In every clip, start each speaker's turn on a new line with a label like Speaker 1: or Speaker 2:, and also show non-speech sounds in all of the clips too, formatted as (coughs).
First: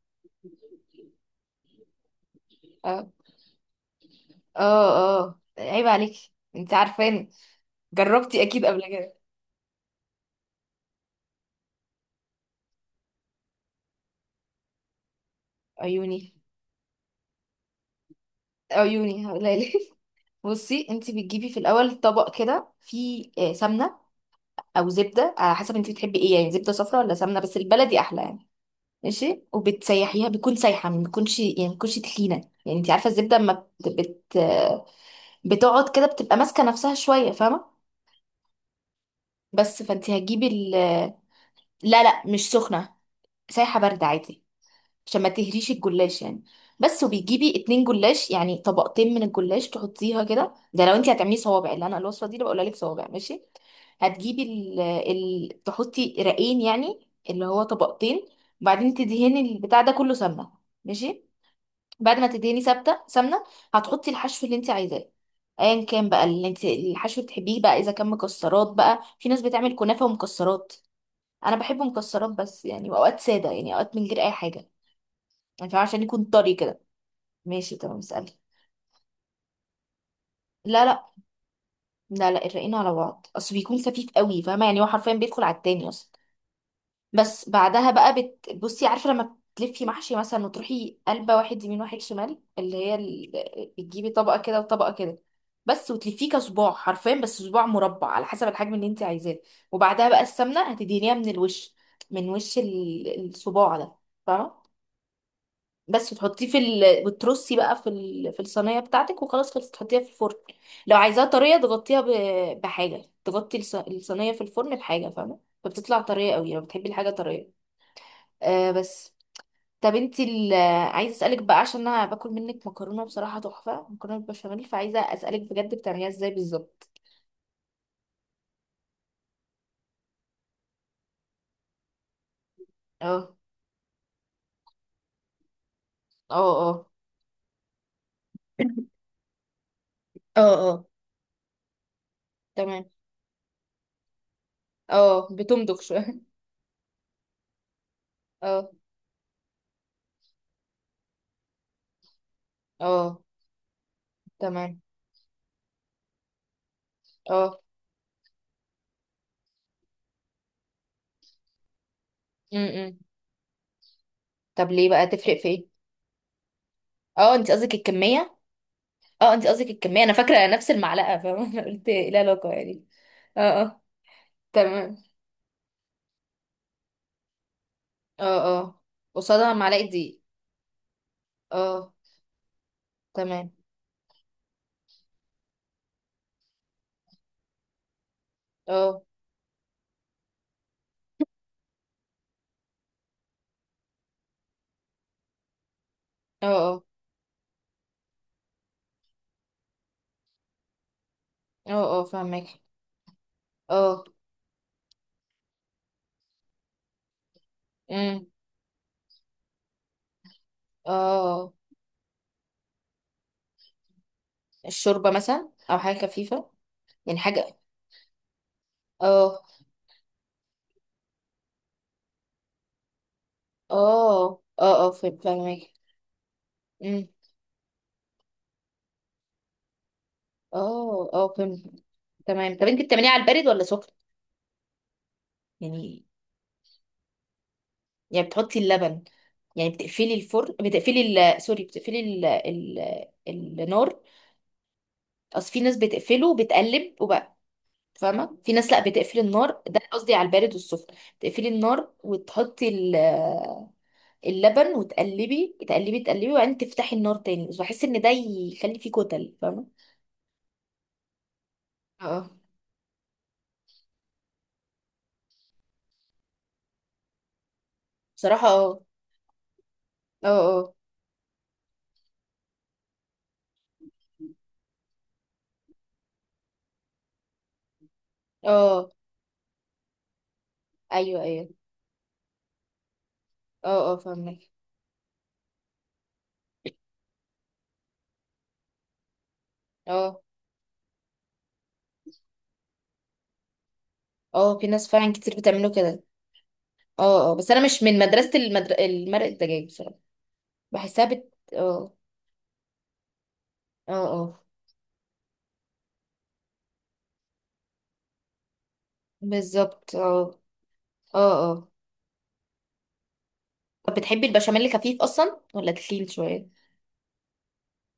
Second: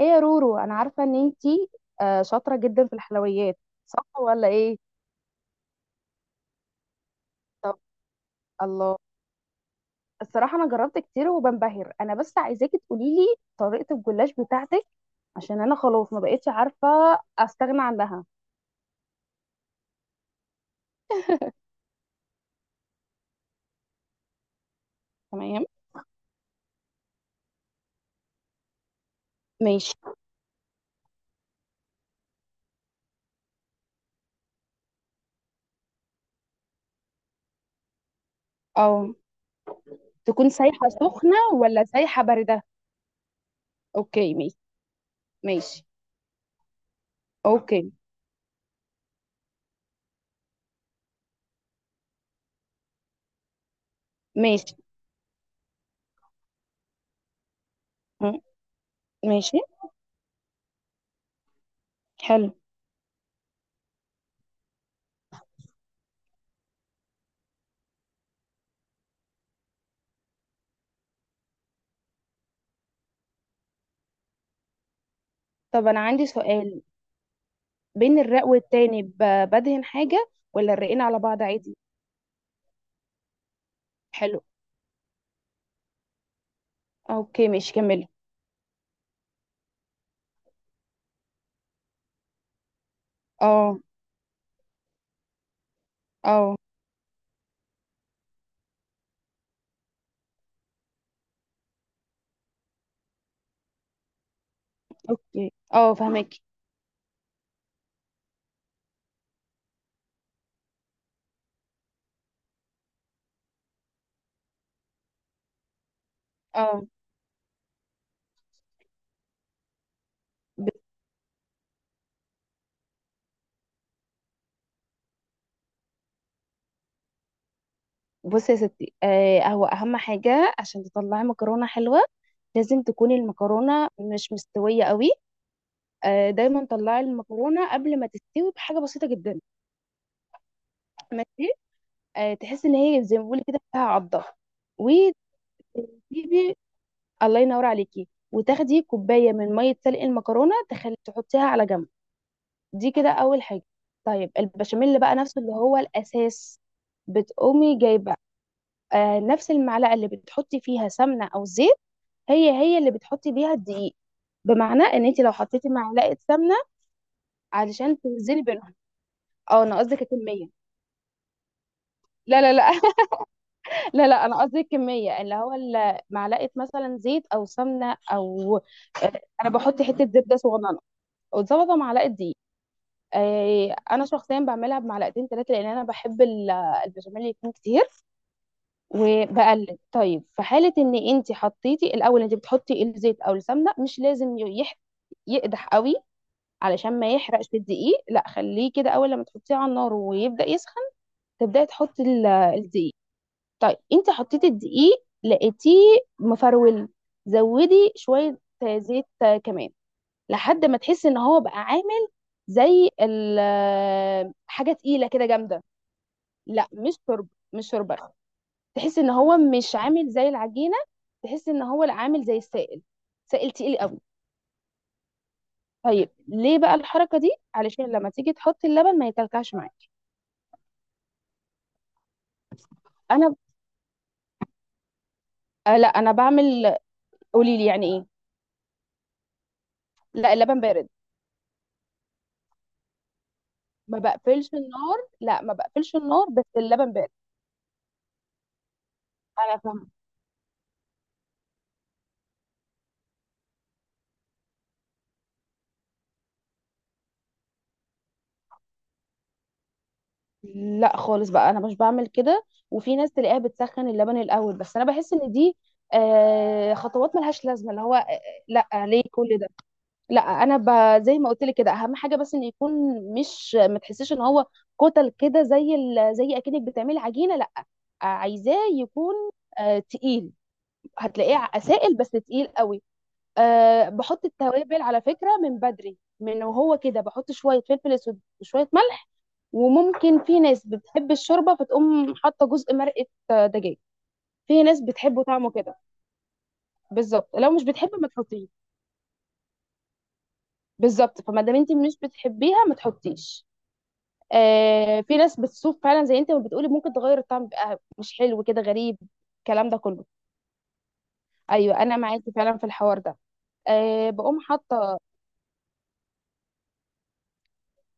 Speaker 1: ايه يا رورو، انا عارفه ان انتي شاطره جدا في
Speaker 2: اه
Speaker 1: الحلويات. صح ولا ايه؟
Speaker 2: اه اه عيب عليك. انت عارفاني.
Speaker 1: طب
Speaker 2: جربتي اكيد قبل
Speaker 1: الله،
Speaker 2: كده.
Speaker 1: الصراحه انا جربت كتير وبنبهر انا، بس عايزاكي تقولي لي طريقه الجلاش بتاعتك، عشان انا خلاص ما
Speaker 2: عيوني.
Speaker 1: بقتش عارفه استغنى عنها.
Speaker 2: عيوني هقولها. (laughs) بصي، انت بتجيبي في الاول طبق كده فيه سمنه او زبده، على
Speaker 1: تمام
Speaker 2: حسب انت بتحبي ايه، يعني زبده صفرا ولا سمنه، بس البلدي احلى يعني. ماشي.
Speaker 1: ماشي.
Speaker 2: وبتسيحيها، بيكون سايحه، ما بيكونش يعني، ما بيكونش تخينه. يعني انت عارفه الزبده اما بت... بت... آه، بتقعد كده، بتبقى ماسكه نفسها شويه، فاهمه.
Speaker 1: اه
Speaker 2: بس. فانت هتجيبي
Speaker 1: تكون
Speaker 2: ال...
Speaker 1: سايحه سخنه ولا
Speaker 2: لا لا،
Speaker 1: سايحه
Speaker 2: مش
Speaker 1: بارده؟
Speaker 2: سخنه. سايحه بارده
Speaker 1: اوكي
Speaker 2: عادي،
Speaker 1: ماشي.
Speaker 2: عشان ما تهريش
Speaker 1: ماشي
Speaker 2: الجلاش يعني. بس. وبيجيبي اتنين
Speaker 1: اوكي
Speaker 2: جلاش، يعني طبقتين من الجلاش، تحطيها كده. ده لو انت هتعملي صوابع اللي انا الوصفه دي اللي بقولها لك، صوابع ماشي. هتجيبي
Speaker 1: ماشي.
Speaker 2: تحطي رقين، يعني اللي هو طبقتين.
Speaker 1: م-
Speaker 2: وبعدين تدهني
Speaker 1: ماشي
Speaker 2: البتاع ده كله سمنه. ماشي. بعد ما
Speaker 1: حلو.
Speaker 2: تدهني ثابته سمنه، هتحطي الحشو اللي انت عايزاه، ايا كان بقى اللي انت الحشو اللي بتحبيه بقى. اذا كان مكسرات بقى، في ناس بتعمل كنافه ومكسرات. انا بحب مكسرات بس، يعني واوقات ساده يعني، اوقات من غير اي حاجه. مش عارفة،
Speaker 1: طب انا
Speaker 2: عشان يكون
Speaker 1: عندي
Speaker 2: طري كده.
Speaker 1: سؤال،
Speaker 2: ماشي تمام،
Speaker 1: بين
Speaker 2: اسألي.
Speaker 1: الرق والتاني بدهن حاجه ولا
Speaker 2: لا
Speaker 1: الرقين
Speaker 2: لا
Speaker 1: على بعض عادي؟
Speaker 2: لا لا، الرقين على بعض، اصل بيكون خفيف
Speaker 1: حلو
Speaker 2: قوي، فاهمه. يعني هو حرفيا بيدخل على التاني اصلا. بس
Speaker 1: اوكي ماشي
Speaker 2: بعدها
Speaker 1: كملي.
Speaker 2: بقى بصي، عارفه لما تلفي محشي مثلا، وتروحي قلبه، واحد يمين واحد شمال، اللي هي ال...
Speaker 1: اه
Speaker 2: بتجيبي طبقه كده وطبقه كده. بس. وتلفيه
Speaker 1: اه
Speaker 2: كصباع حرفيا، بس صباع مربع، على حسب الحجم اللي انت عايزاه. وبعدها بقى السمنه هتدهنيها من الوش، من وش الصباع ده، فاهمه.
Speaker 1: اوكي اه
Speaker 2: بس
Speaker 1: فهمك.
Speaker 2: تحطيه في ال... بترصي بقى في ال... في الصينيه بتاعتك، وخلاص خلصت تحطيها في الفرن. لو عايزاها طريه، تغطيها بحاجه تغطي الصينيه في الفرن، بحاجه، فاهمه. فبتطلع طريه قوي، لو
Speaker 1: اه
Speaker 2: بتحبي الحاجه طريه. بس. طب انتي ال...
Speaker 1: ب-
Speaker 2: عايزه اسالك بقى، عشان انا باكل منك مكرونه بصراحه تحفه، مكرونه بالبشاميل. فعايزه اسالك بجد، بتعمليها ازاي بالظبط؟
Speaker 1: بصي يا ستي، هو اهم حاجه عشان تطلعي مكرونه حلوه لازم تكون
Speaker 2: اه
Speaker 1: المكرونه مش مستويه قوي.
Speaker 2: اه
Speaker 1: دايما
Speaker 2: اه.
Speaker 1: طلعي المكرونه قبل ما تستوي بحاجه
Speaker 2: (coughs)
Speaker 1: بسيطه جدا.
Speaker 2: (laughs) اه اه.
Speaker 1: ماشي تحسي ان
Speaker 2: تمام.
Speaker 1: هي زي ما بقول كده فيها عضه.
Speaker 2: اه بتمضغ شويه. (laughs)
Speaker 1: وتجيبي الله ينور عليكي،
Speaker 2: اه
Speaker 1: وتاخدي كوبايه من ميه سلق المكرونه تخلي تحطيها على جنب. دي كده
Speaker 2: اه.
Speaker 1: اول حاجه. طيب
Speaker 2: تمام.
Speaker 1: البشاميل بقى نفسه اللي هو الاساس
Speaker 2: اه.
Speaker 1: بتقومي جايبه نفس المعلقه اللي بتحطي فيها سمنه او زيت، هي هي اللي
Speaker 2: امم.
Speaker 1: بتحطي بيها الدقيق.
Speaker 2: طب
Speaker 1: بمعنى
Speaker 2: ليه
Speaker 1: ان
Speaker 2: بقى
Speaker 1: انت لو
Speaker 2: تفرق في ايه؟
Speaker 1: حطيتي معلقه سمنه،
Speaker 2: اه انت قصدك
Speaker 1: علشان
Speaker 2: الكمية؟
Speaker 1: توزني بينهم.
Speaker 2: اه انت
Speaker 1: اه
Speaker 2: قصدك
Speaker 1: انا قصدي
Speaker 2: الكمية. انا فاكرة
Speaker 1: كميه.
Speaker 2: نفس المعلقة، فاهمة. (laughs) انا قلت ايه
Speaker 1: لا
Speaker 2: العلاقة
Speaker 1: لا لا
Speaker 2: يعني.
Speaker 1: (laughs)
Speaker 2: اه اه.
Speaker 1: لا لا، انا قصدي
Speaker 2: تمام.
Speaker 1: الكميه، اللي هو معلقه مثلا زيت او سمنه
Speaker 2: اه
Speaker 1: او
Speaker 2: اه،
Speaker 1: انا
Speaker 2: قصادها
Speaker 1: بحط
Speaker 2: معلقة
Speaker 1: حته
Speaker 2: دي.
Speaker 1: زبده صغننه وزبده
Speaker 2: اه.
Speaker 1: معلقه دقيق.
Speaker 2: تمام.
Speaker 1: انا شخصيا بعملها بمعلقتين ثلاثه، لان انا بحب البشاميل يكون كتير.
Speaker 2: اه
Speaker 1: وبقلب طيب. في حالة ان انت حطيتي الاول، انت بتحطي الزيت او السمنة مش لازم يقدح قوي،
Speaker 2: اه. اه
Speaker 1: علشان ما يحرقش الدقيق. لا خليه كده، اول لما تحطيه على النار ويبدأ يسخن تبدأي
Speaker 2: اه
Speaker 1: تحطي
Speaker 2: اه فاهمك.
Speaker 1: الدقيق. طيب
Speaker 2: اه.
Speaker 1: انت حطيتي الدقيق لقيتيه مفرول، زودي
Speaker 2: امم.
Speaker 1: شوية زيت كمان لحد ما
Speaker 2: اه
Speaker 1: تحسي ان هو
Speaker 2: اه.
Speaker 1: بقى عامل زي حاجة تقيلة
Speaker 2: الشوربة
Speaker 1: كده
Speaker 2: مثلا
Speaker 1: جامدة.
Speaker 2: او حاجة خفيفة.
Speaker 1: لا مش
Speaker 2: يعني
Speaker 1: شوربة،
Speaker 2: حاجة.
Speaker 1: مش شوربة. تحس ان هو
Speaker 2: اه
Speaker 1: مش عامل زي العجينه، تحس ان هو لا عامل زي السائل، سائل تقيل قوي.
Speaker 2: اه اه اه فاهمك.
Speaker 1: طيب ليه بقى
Speaker 2: امم.
Speaker 1: الحركه دي؟ علشان لما تيجي تحط اللبن ما يكلكعش معاك.
Speaker 2: اه اه فهمت. تمام. طب انت بتعمليها على
Speaker 1: انا
Speaker 2: البارد ولا سخن؟
Speaker 1: آه لا
Speaker 2: يعني،
Speaker 1: انا بعمل قولي لي يعني ايه؟
Speaker 2: يعني بتحطي اللبن، يعني بتقفلي
Speaker 1: لا
Speaker 2: الفرن،
Speaker 1: اللبن بارد،
Speaker 2: بتقفلي ال... سوري، بتقفلي ال... ال...
Speaker 1: ما
Speaker 2: النار.
Speaker 1: بقفلش النار، لا
Speaker 2: اصل
Speaker 1: ما
Speaker 2: في ناس
Speaker 1: بقفلش النار،
Speaker 2: بتقفله
Speaker 1: بس اللبن
Speaker 2: وبتقلب
Speaker 1: بارد.
Speaker 2: وبقى، فاهمه. في ناس لا بتقفل
Speaker 1: انا
Speaker 2: النار. ده
Speaker 1: فاهمه.
Speaker 2: قصدي على البارد والسخن. بتقفلي النار وتحطي ال... اللبن، وتقلبي تقلبي تقلبي، وبعدين تفتحي النار تاني، بس بحس ان ده يخلي فيه كتل، فاهمه.
Speaker 1: لا خالص بقى انا مش بعمل
Speaker 2: اه
Speaker 1: كده. وفي ناس تلاقيها بتسخن اللبن الاول، بس انا بحس ان دي خطوات ملهاش لازمه، اللي هو
Speaker 2: بصراحه.
Speaker 1: لا
Speaker 2: اه
Speaker 1: ليه كل ده. لا
Speaker 2: اه
Speaker 1: انا
Speaker 2: اه
Speaker 1: زي ما قلت لك كده، اهم حاجه بس ان يكون مش ما تحسيش ان هو كتل كده، زي زي اكنك بتعملي عجينه. لا عايزاه
Speaker 2: اه
Speaker 1: يكون تقيل،
Speaker 2: ايوه
Speaker 1: هتلاقيه
Speaker 2: ايوه
Speaker 1: سائل بس تقيل قوي.
Speaker 2: اه اه
Speaker 1: بحط
Speaker 2: فاهمك.
Speaker 1: التوابل على فكره من بدري، من وهو كده بحط شويه فلفل اسود وشويه ملح.
Speaker 2: اه
Speaker 1: وممكن في ناس بتحب الشوربه فتقوم حاطه جزء مرقه دجاج.
Speaker 2: اه
Speaker 1: في
Speaker 2: في
Speaker 1: ناس
Speaker 2: ناس فعلا
Speaker 1: بتحبه
Speaker 2: كتير
Speaker 1: طعمه
Speaker 2: بتعمله
Speaker 1: كده.
Speaker 2: كده. اه اه،
Speaker 1: بالظبط،
Speaker 2: بس
Speaker 1: لو
Speaker 2: انا
Speaker 1: مش
Speaker 2: مش من
Speaker 1: بتحبه ما
Speaker 2: مدرسة
Speaker 1: تحطيه.
Speaker 2: المرق الدجاج بصراحة. بحسها
Speaker 1: بالظبط،
Speaker 2: بت
Speaker 1: فما دام انت
Speaker 2: اه.
Speaker 1: مش بتحبيها ما تحطيش.
Speaker 2: اه اه
Speaker 1: في ناس بتسوق فعلا زي انت ما بتقولي، ممكن تغير الطعم بقى مش حلو كده غريب، الكلام ده
Speaker 2: بالظبط.
Speaker 1: كله.
Speaker 2: اه اه اه.
Speaker 1: ايوه انا معاكي فعلا في الحوار ده.
Speaker 2: طب بتحبي
Speaker 1: بقوم
Speaker 2: البشاميل
Speaker 1: حاطه،
Speaker 2: خفيف اصلا ولا تخين شوية؟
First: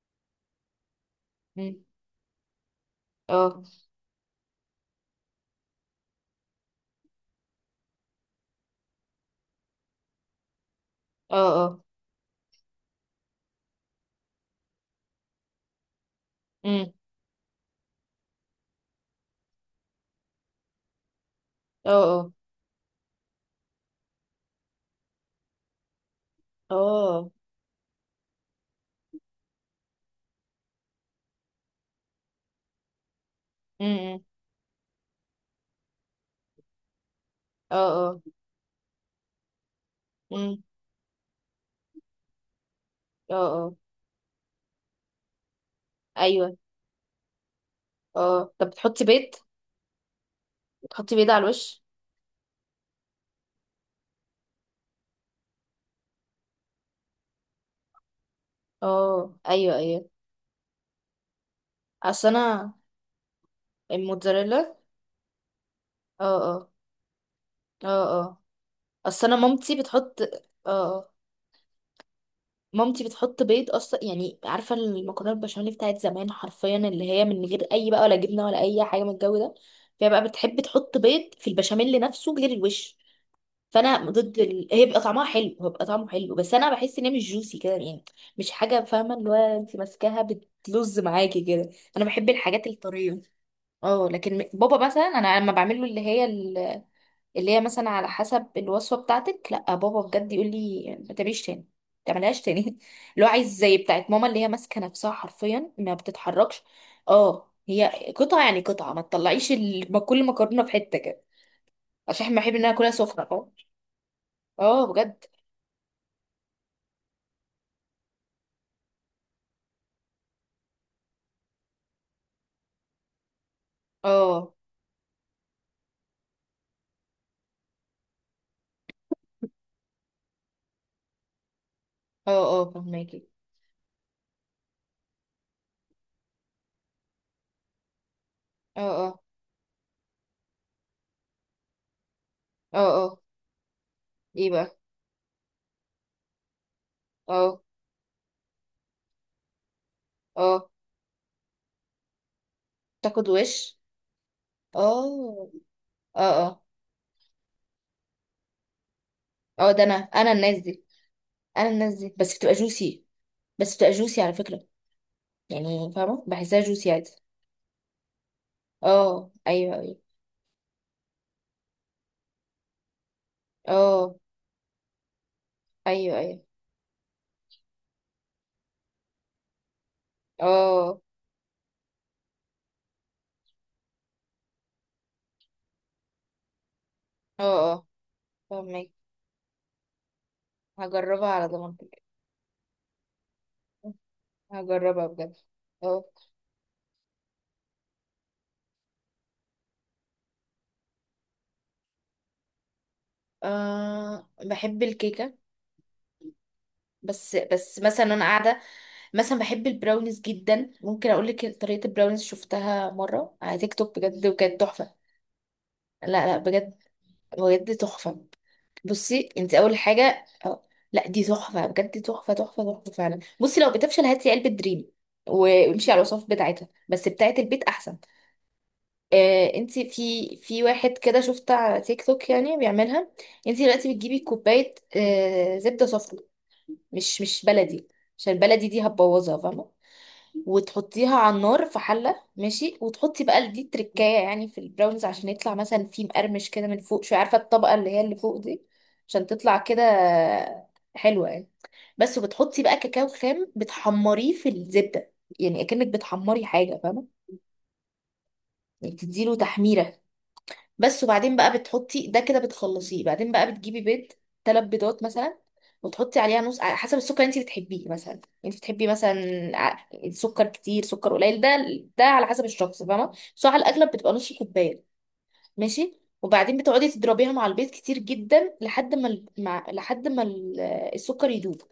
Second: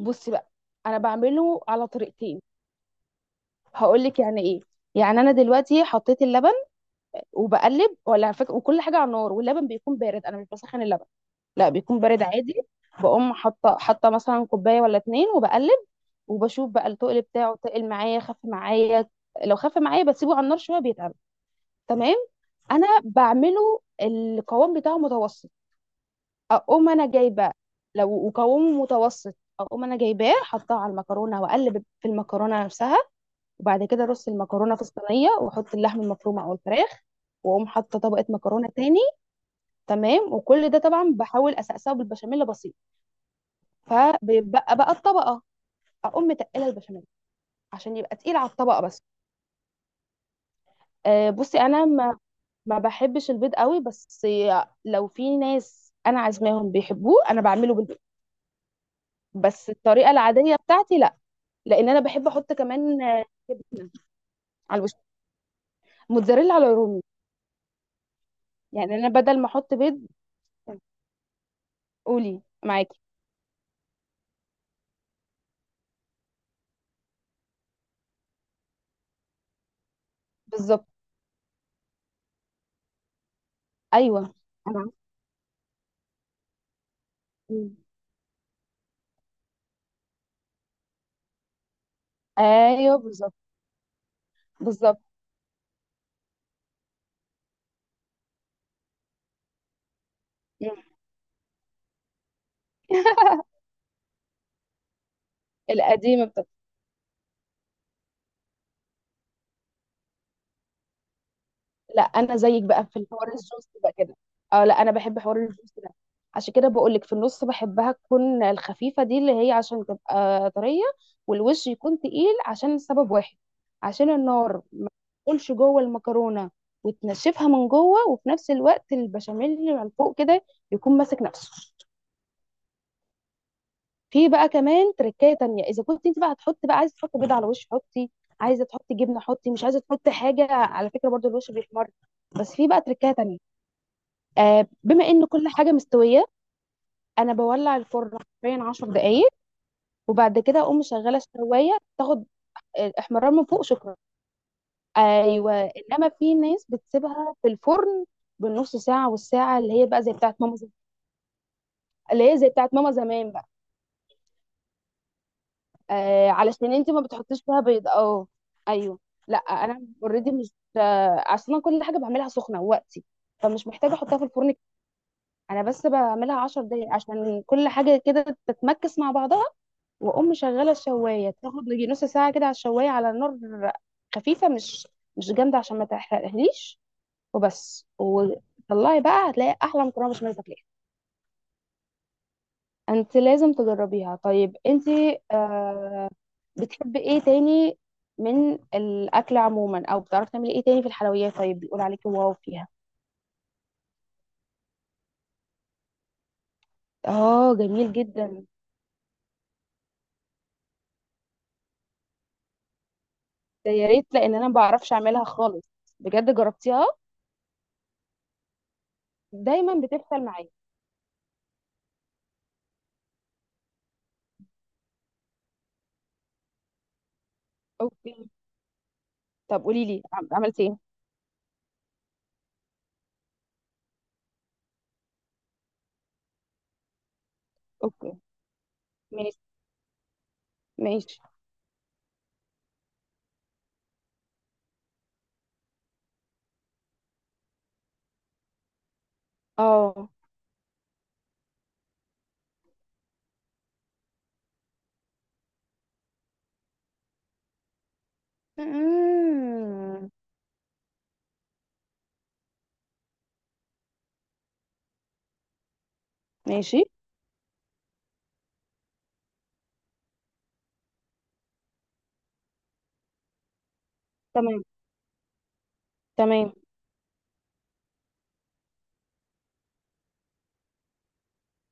Speaker 1: بصي بقى انا بعمله
Speaker 2: مم.
Speaker 1: على طريقتين،
Speaker 2: اه
Speaker 1: هقول لك يعني ايه. يعني انا دلوقتي حطيت اللبن وبقلب ولا على فكره، وكل حاجه على النار واللبن بيكون بارد، انا مش بسخن اللبن،
Speaker 2: اه.
Speaker 1: لا
Speaker 2: اه.
Speaker 1: بيكون بارد عادي. بقوم حاطه، حاطه مثلا كوبايه ولا اتنين وبقلب، وبشوف بقى
Speaker 2: مم.
Speaker 1: التقل بتاعه تقل معايا خف معايا. لو خف معايا بسيبه على النار شويه بيتقل.
Speaker 2: اه
Speaker 1: تمام.
Speaker 2: اه
Speaker 1: انا بعمله القوام بتاعه متوسط، اقوم انا
Speaker 2: اه.
Speaker 1: جايبه لو قوامه متوسط، اقوم انا جايباه حطاه على المكرونه واقلب في المكرونه نفسها. وبعد كده
Speaker 2: مم.
Speaker 1: ارص المكرونه في الصينيه واحط اللحم المفروم او الفراخ، واقوم
Speaker 2: اه
Speaker 1: حاطه
Speaker 2: اه.
Speaker 1: طبقه مكرونه تاني. تمام.
Speaker 2: مم.
Speaker 1: وكل ده طبعا بحاول اسقسه بالبشاميل بسيط،
Speaker 2: اه اه
Speaker 1: فبيبقى بقى الطبقه، اقوم
Speaker 2: ايوه
Speaker 1: متقله البشاميل عشان يبقى تقيل على
Speaker 2: اه. طب
Speaker 1: الطبقه بس.
Speaker 2: بتحطي بيض؟ بتحطي بيض
Speaker 1: أه
Speaker 2: على
Speaker 1: بصي
Speaker 2: الوش؟
Speaker 1: انا ما بحبش البيض قوي، بس لو في ناس انا عازماهم بيحبوه انا بعمله،
Speaker 2: اه
Speaker 1: بس
Speaker 2: ايوه ايوه.
Speaker 1: الطريقه العاديه بتاعتي لا، لان انا
Speaker 2: اصل
Speaker 1: بحب احط
Speaker 2: انا
Speaker 1: كمان جبنه
Speaker 2: الموتزاريلا.
Speaker 1: على الوش،
Speaker 2: اه
Speaker 1: موتزاريلا على
Speaker 2: اه
Speaker 1: رومي،
Speaker 2: اه اه.
Speaker 1: يعني انا
Speaker 2: اصل انا
Speaker 1: بدل ما احط
Speaker 2: مامتي
Speaker 1: بيض.
Speaker 2: بتحط اه. آه.
Speaker 1: قولي معاكي.
Speaker 2: مامتي بتحط بيض اصلا، يعني عارفه المكرونه البشاميل بتاعت زمان حرفيا، اللي هي من غير اي بقى، ولا جبنه ولا اي حاجه من الجو ده. فهي بقى بتحب
Speaker 1: بالظبط
Speaker 2: تحط بيض في البشاميل نفسه غير الوش. فانا
Speaker 1: ايوه
Speaker 2: ضد ال...
Speaker 1: انا
Speaker 2: هي
Speaker 1: عارفة.
Speaker 2: بيبقى طعمها حلو، هو بيبقى طعمه حلو، بس انا بحس ان هي مش جوسي كده
Speaker 1: مم.
Speaker 2: يعني، مش حاجه، فاهمه، اللي هو انت ماسكاها بتلز معاكي كده. انا بحب الحاجات
Speaker 1: ايوه
Speaker 2: الطريه.
Speaker 1: بالظبط.
Speaker 2: اه، لكن بابا
Speaker 1: بالظبط
Speaker 2: مثلا، انا لما بعمل له اللي هي، اللي هي مثلا على حسب الوصفة بتاعتك، لا بابا بجد يقول
Speaker 1: مم.
Speaker 2: لي ما تعمليش تاني، ما تعملهاش تاني. (laughs) اللي هو عايز زي بتاعت ماما، اللي هي ماسكة نفسها حرفيا ما
Speaker 1: القديمه.
Speaker 2: بتتحركش. اه، هي قطعة، يعني قطعة ما تطلعيش ما كل مكرونة في حتة كده.
Speaker 1: لا
Speaker 2: عشان احنا
Speaker 1: انا
Speaker 2: بنحب
Speaker 1: زيك
Speaker 2: ان انا
Speaker 1: بقى
Speaker 2: اكلها
Speaker 1: في
Speaker 2: سخنة
Speaker 1: الحوار
Speaker 2: اه.
Speaker 1: الجوس بقى كده. اه لا
Speaker 2: اه
Speaker 1: انا بحب
Speaker 2: بجد.
Speaker 1: حوار الجوس ده. عشان كده بقول لك في النص بحبها تكون الخفيفه دي اللي هي عشان تبقى طريه، والوش يكون تقيل عشان سبب واحد، عشان
Speaker 2: اه
Speaker 1: النار ما تدخلش جوه المكرونه وتنشفها من جوه، وفي نفس الوقت البشاميل اللي من فوق كده يكون ماسك نفسه.
Speaker 2: اه اه فهماكي.
Speaker 1: في بقى كمان تركايه تانية، اذا كنت انت بقى هتحطي بقى عايزه تحطي بيض على الوش حطي، عايزه
Speaker 2: اه
Speaker 1: تحطي
Speaker 2: اه
Speaker 1: جبنه حطي، مش عايزه تحطي حاجه على فكره برضو الوش بيحمر. بس في
Speaker 2: اه
Speaker 1: بقى تركايه
Speaker 2: اه.
Speaker 1: تانية.
Speaker 2: ايه بقى؟
Speaker 1: بما ان كل حاجه مستويه، انا
Speaker 2: اه
Speaker 1: بولع الفرن حرفيا 10 دقائق، وبعد كده
Speaker 2: اه.
Speaker 1: اقوم مشغله الشوايه تاخد
Speaker 2: تاخد
Speaker 1: الاحمرار من فوق.
Speaker 2: وش؟
Speaker 1: شكرا.
Speaker 2: اه
Speaker 1: ايوه انما في
Speaker 2: اه اه.
Speaker 1: ناس بتسيبها في الفرن بالنص ساعه والساعه،
Speaker 2: اه
Speaker 1: اللي
Speaker 2: ده
Speaker 1: هي
Speaker 2: انا
Speaker 1: بقى زي
Speaker 2: انا
Speaker 1: بتاعت ماما
Speaker 2: الناس
Speaker 1: زمان.
Speaker 2: دي، انا الناس دي
Speaker 1: اللي
Speaker 2: بس
Speaker 1: هي زي
Speaker 2: بتبقى
Speaker 1: بتاعت ماما
Speaker 2: جوسي،
Speaker 1: زمان بقى.
Speaker 2: بس بتبقى جوسي على فكرة، يعني فاهمة بحسها
Speaker 1: علشان انت
Speaker 2: جوسي
Speaker 1: ما
Speaker 2: عادي.
Speaker 1: بتحطيش فيها بيض اه. ايوه
Speaker 2: اه
Speaker 1: لا
Speaker 2: ايوه
Speaker 1: انا
Speaker 2: ايوه.
Speaker 1: اوريدي مش اصلا كل حاجه بعملها سخنه وقتي، فمش محتاجه
Speaker 2: اه
Speaker 1: احطها في الفرن. انا بس
Speaker 2: ايوه
Speaker 1: بعملها
Speaker 2: ايوه.
Speaker 1: 10 دقايق عشان كل حاجه كده تتمكس مع بعضها. واقوم مشغله
Speaker 2: اه
Speaker 1: الشوايه تاخد يجي نص ساعه كده على الشوايه على نار خفيفه، مش جامده عشان ما تحرقهاليش.
Speaker 2: اه اه
Speaker 1: وبس
Speaker 2: فاهمك.
Speaker 1: وطلعي بقى هتلاقي احلى مكرونه بشاميل تاكليها.
Speaker 2: هجربها على ضمانتك.
Speaker 1: انت لازم تجربيها. طيب انت
Speaker 2: هجربها بجد. اه.
Speaker 1: آه بتحبي ايه تاني من الاكل عموما؟ او بتعرفي تعملي ايه تاني في الحلويات؟ طيب بيقول عليكي واو فيها.
Speaker 2: بحب الكيكة. بس
Speaker 1: اه
Speaker 2: بس
Speaker 1: جميل
Speaker 2: مثلا انا
Speaker 1: جدا.
Speaker 2: قاعدة، مثلا بحب البراونيز جدا. ممكن اقول لك طريقة البراونيز، شفتها مرة على
Speaker 1: ده
Speaker 2: تيك
Speaker 1: يا
Speaker 2: توك
Speaker 1: ريت،
Speaker 2: بجد،
Speaker 1: لان انا ما
Speaker 2: وكانت
Speaker 1: بعرفش
Speaker 2: تحفة.
Speaker 1: اعملها خالص.
Speaker 2: لا
Speaker 1: بجد
Speaker 2: لا بجد،
Speaker 1: جربتيها؟
Speaker 2: بجد تحفة. بصي انت
Speaker 1: دايما
Speaker 2: اول
Speaker 1: بتفشل
Speaker 2: حاجه
Speaker 1: معايا.
Speaker 2: لا دي تحفه بجد، تحفه تحفه تحفه فعلا. بصي لو بتفشل، هاتي علبه دريم، وامشي على الوصف بتاعتها، بس بتاعت البيت احسن.
Speaker 1: اوكي.
Speaker 2: آه
Speaker 1: طب
Speaker 2: انت
Speaker 1: قولي لي،
Speaker 2: في في
Speaker 1: عملتي
Speaker 2: واحد
Speaker 1: ايه؟
Speaker 2: كده شفت على تيك توك يعني بيعملها. انت دلوقتي بتجيبي كوبايه زبده صفرا، مش بلدي،
Speaker 1: اوكي
Speaker 2: عشان البلدي دي هتبوظها
Speaker 1: ماشي.
Speaker 2: فاهمه. وتحطيها
Speaker 1: ماشي
Speaker 2: على النار في حله، ماشي. وتحطي بقى دي تركايه، يعني في البراونيز، عشان يطلع مثلا فيه مقرمش كده من فوق شويه، عارفه الطبقه اللي هي اللي فوق دي، عشان تطلع كده
Speaker 1: اه.
Speaker 2: حلوه يعني. بس. وبتحطي بقى كاكاو خام، بتحمريه في الزبده، يعني اكنك بتحمري حاجه فاهمه، يعني تديله تحميره.
Speaker 1: مم.
Speaker 2: بس. وبعدين بقى بتحطي ده كده بتخلصيه، بعدين بقى بتجيبي بيض، ثلاث بيضات مثلا. وتحطي عليها نص، على
Speaker 1: ماشي
Speaker 2: حسب السكر اللي انت بتحبيه، مثلا انت بتحبي مثلا سكر كتير سكر قليل ده، ده على حسب الشخص فاهمه. بس هو على الاغلب بتبقى نص
Speaker 1: تمام.
Speaker 2: كوبايه. ماشي.
Speaker 1: تمام
Speaker 2: وبعدين بتقعدي تضربيها مع البيض كتير جدا، لحد ما السكر يدوب،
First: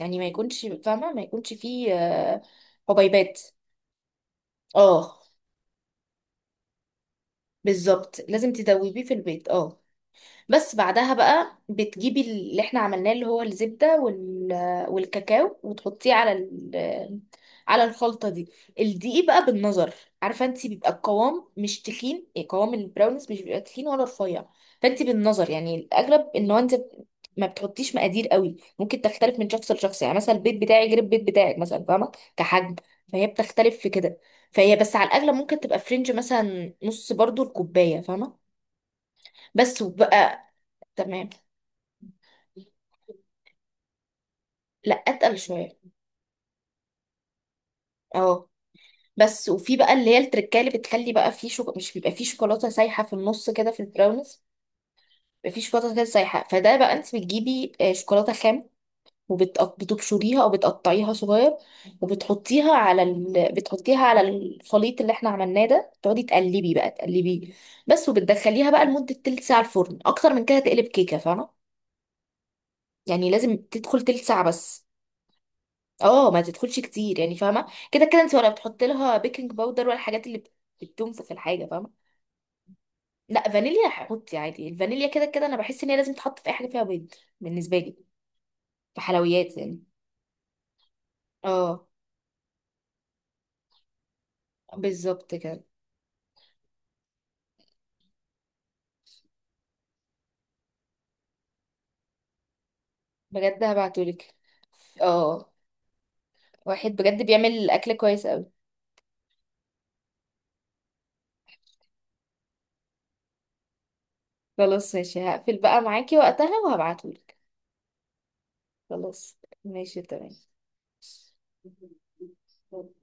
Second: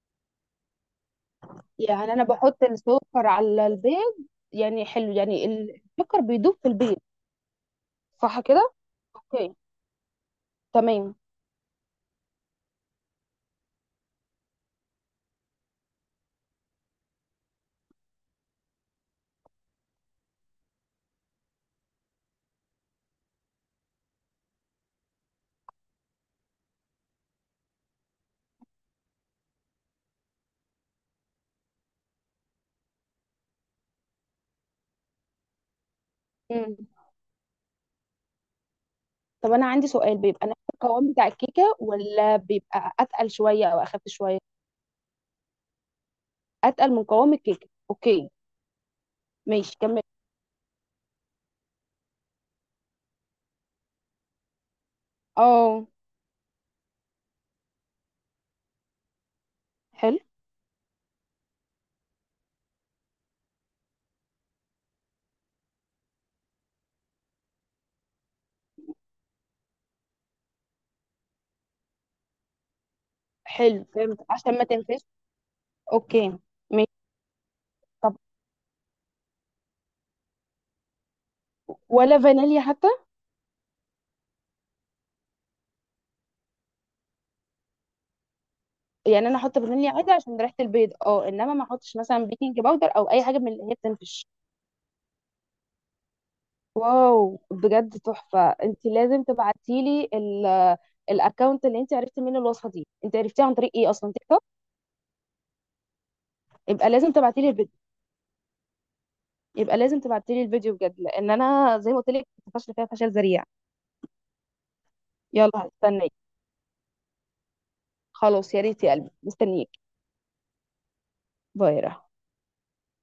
Speaker 2: يعني ما يكونش فاهمه، ما يكونش فيه
Speaker 1: يعني انا بحط السكر
Speaker 2: حبيبات.
Speaker 1: على البيض، يعني حلو
Speaker 2: اه،
Speaker 1: يعني السكر بيدوب في البيض.
Speaker 2: بالظبط
Speaker 1: صح
Speaker 2: لازم
Speaker 1: كده؟
Speaker 2: تدوبيه في البيض.
Speaker 1: اوكي
Speaker 2: اه. بس بعدها
Speaker 1: تمام.
Speaker 2: بقى بتجيبي اللي احنا عملناه، اللي هو الزبدة وال... والكاكاو، وتحطيه على ال... على الخلطة دي. الدقيق بقى بالنظر، عارفة انت بيبقى القوام مش تخين، يعني قوام البراونيز مش بيبقى تخين ولا رفيع. فانت بالنظر يعني، الاغلب ان هو انت ما بتحطيش مقادير قوي، ممكن تختلف من شخص لشخص، يعني مثلا البيت بتاعي غير البيت بتاعك مثلا، فاهمة، كحجم، فهي بتختلف في كده. فهي بس على الاغلب ممكن تبقى فرنج، مثلا
Speaker 1: مم.
Speaker 2: نص برضو الكوباية، فاهمة.
Speaker 1: طب انا
Speaker 2: بس
Speaker 1: عندي سؤال،
Speaker 2: وبقى
Speaker 1: بيبقى نفس القوام بتاع
Speaker 2: تمام.
Speaker 1: الكيكه ولا بيبقى اتقل شويه او اخف شويه؟
Speaker 2: لا اتقل شويه.
Speaker 1: اتقل من قوام الكيكه اوكي.
Speaker 2: اه. بس. وفي
Speaker 1: ماشي
Speaker 2: بقى
Speaker 1: كمل.
Speaker 2: اللي هي التركايه اللي بتخلي بقى فيه مش بيبقى فيه شوكولاته سايحه في النص كده في البراونيز. بيبقى فيه
Speaker 1: اه
Speaker 2: شوكولاته كده سايحه. فده بقى انت بتجيبي شوكولاته خام،
Speaker 1: حلو.
Speaker 2: وبتبشريها او بتقطعيها صغير، وبتحطيها على ال... بتحطيها على الخليط اللي احنا عملناه ده، تقعدي تقلبي بقى تقلبي. بس. وبتدخليها بقى لمده تلت ساعه الفرن، اكتر من كده تقلب كيكه فاهمه، يعني لازم
Speaker 1: حلو
Speaker 2: تدخل
Speaker 1: فهمت
Speaker 2: تلت ساعه
Speaker 1: عشان ما
Speaker 2: بس.
Speaker 1: تنفش.
Speaker 2: اه،
Speaker 1: اوكي
Speaker 2: ما تدخلش
Speaker 1: ماشي.
Speaker 2: كتير يعني فاهمه، كده
Speaker 1: طب
Speaker 2: كده انت ولا بتحط لها بيكنج باودر، ولا الحاجات اللي بتنفخ الحاجه، فاهمه.
Speaker 1: ولا فانيليا حتى؟
Speaker 2: لا، فانيليا هحط عادي، الفانيليا كده كده انا بحس ان هي لازم تتحط في اي حاجه فيها بيض، بالنسبه لي، في
Speaker 1: يعني انا
Speaker 2: حلويات
Speaker 1: احط
Speaker 2: يعني.
Speaker 1: فانيليا عادي عشان ريحه البيض اه، انما ما
Speaker 2: اه،
Speaker 1: احطش مثلا بيكنج باودر او اي حاجه من اللي هي بتنفش.
Speaker 2: بالظبط كده.
Speaker 1: واو بجد تحفه، انت لازم تبعتي لي الاكونت اللي انت عرفتي منه الوصفه دي. انت عرفتيها عن
Speaker 2: بجد
Speaker 1: طريق ايه اصلا، تيك
Speaker 2: هبعتهولك.
Speaker 1: توك؟
Speaker 2: اه. واحد
Speaker 1: يبقى لازم
Speaker 2: بجد
Speaker 1: تبعتي لي
Speaker 2: بيعمل
Speaker 1: الفيديو.
Speaker 2: اكل كويس قوي.
Speaker 1: يبقى لازم تبعتي لي الفيديو بجد، لان انا زي ما قلت لك فاشله فيها فشل ذريع.
Speaker 2: خلاص ماشي،
Speaker 1: يلا
Speaker 2: هقفل بقى
Speaker 1: هستناك.
Speaker 2: معاكي وقتها وهبعتهولك.
Speaker 1: خلاص يا ريت يا قلبي،
Speaker 2: خلاص.
Speaker 1: مستنيك.
Speaker 2: ماشي.
Speaker 1: باي يا رحمة.
Speaker 2: تمام.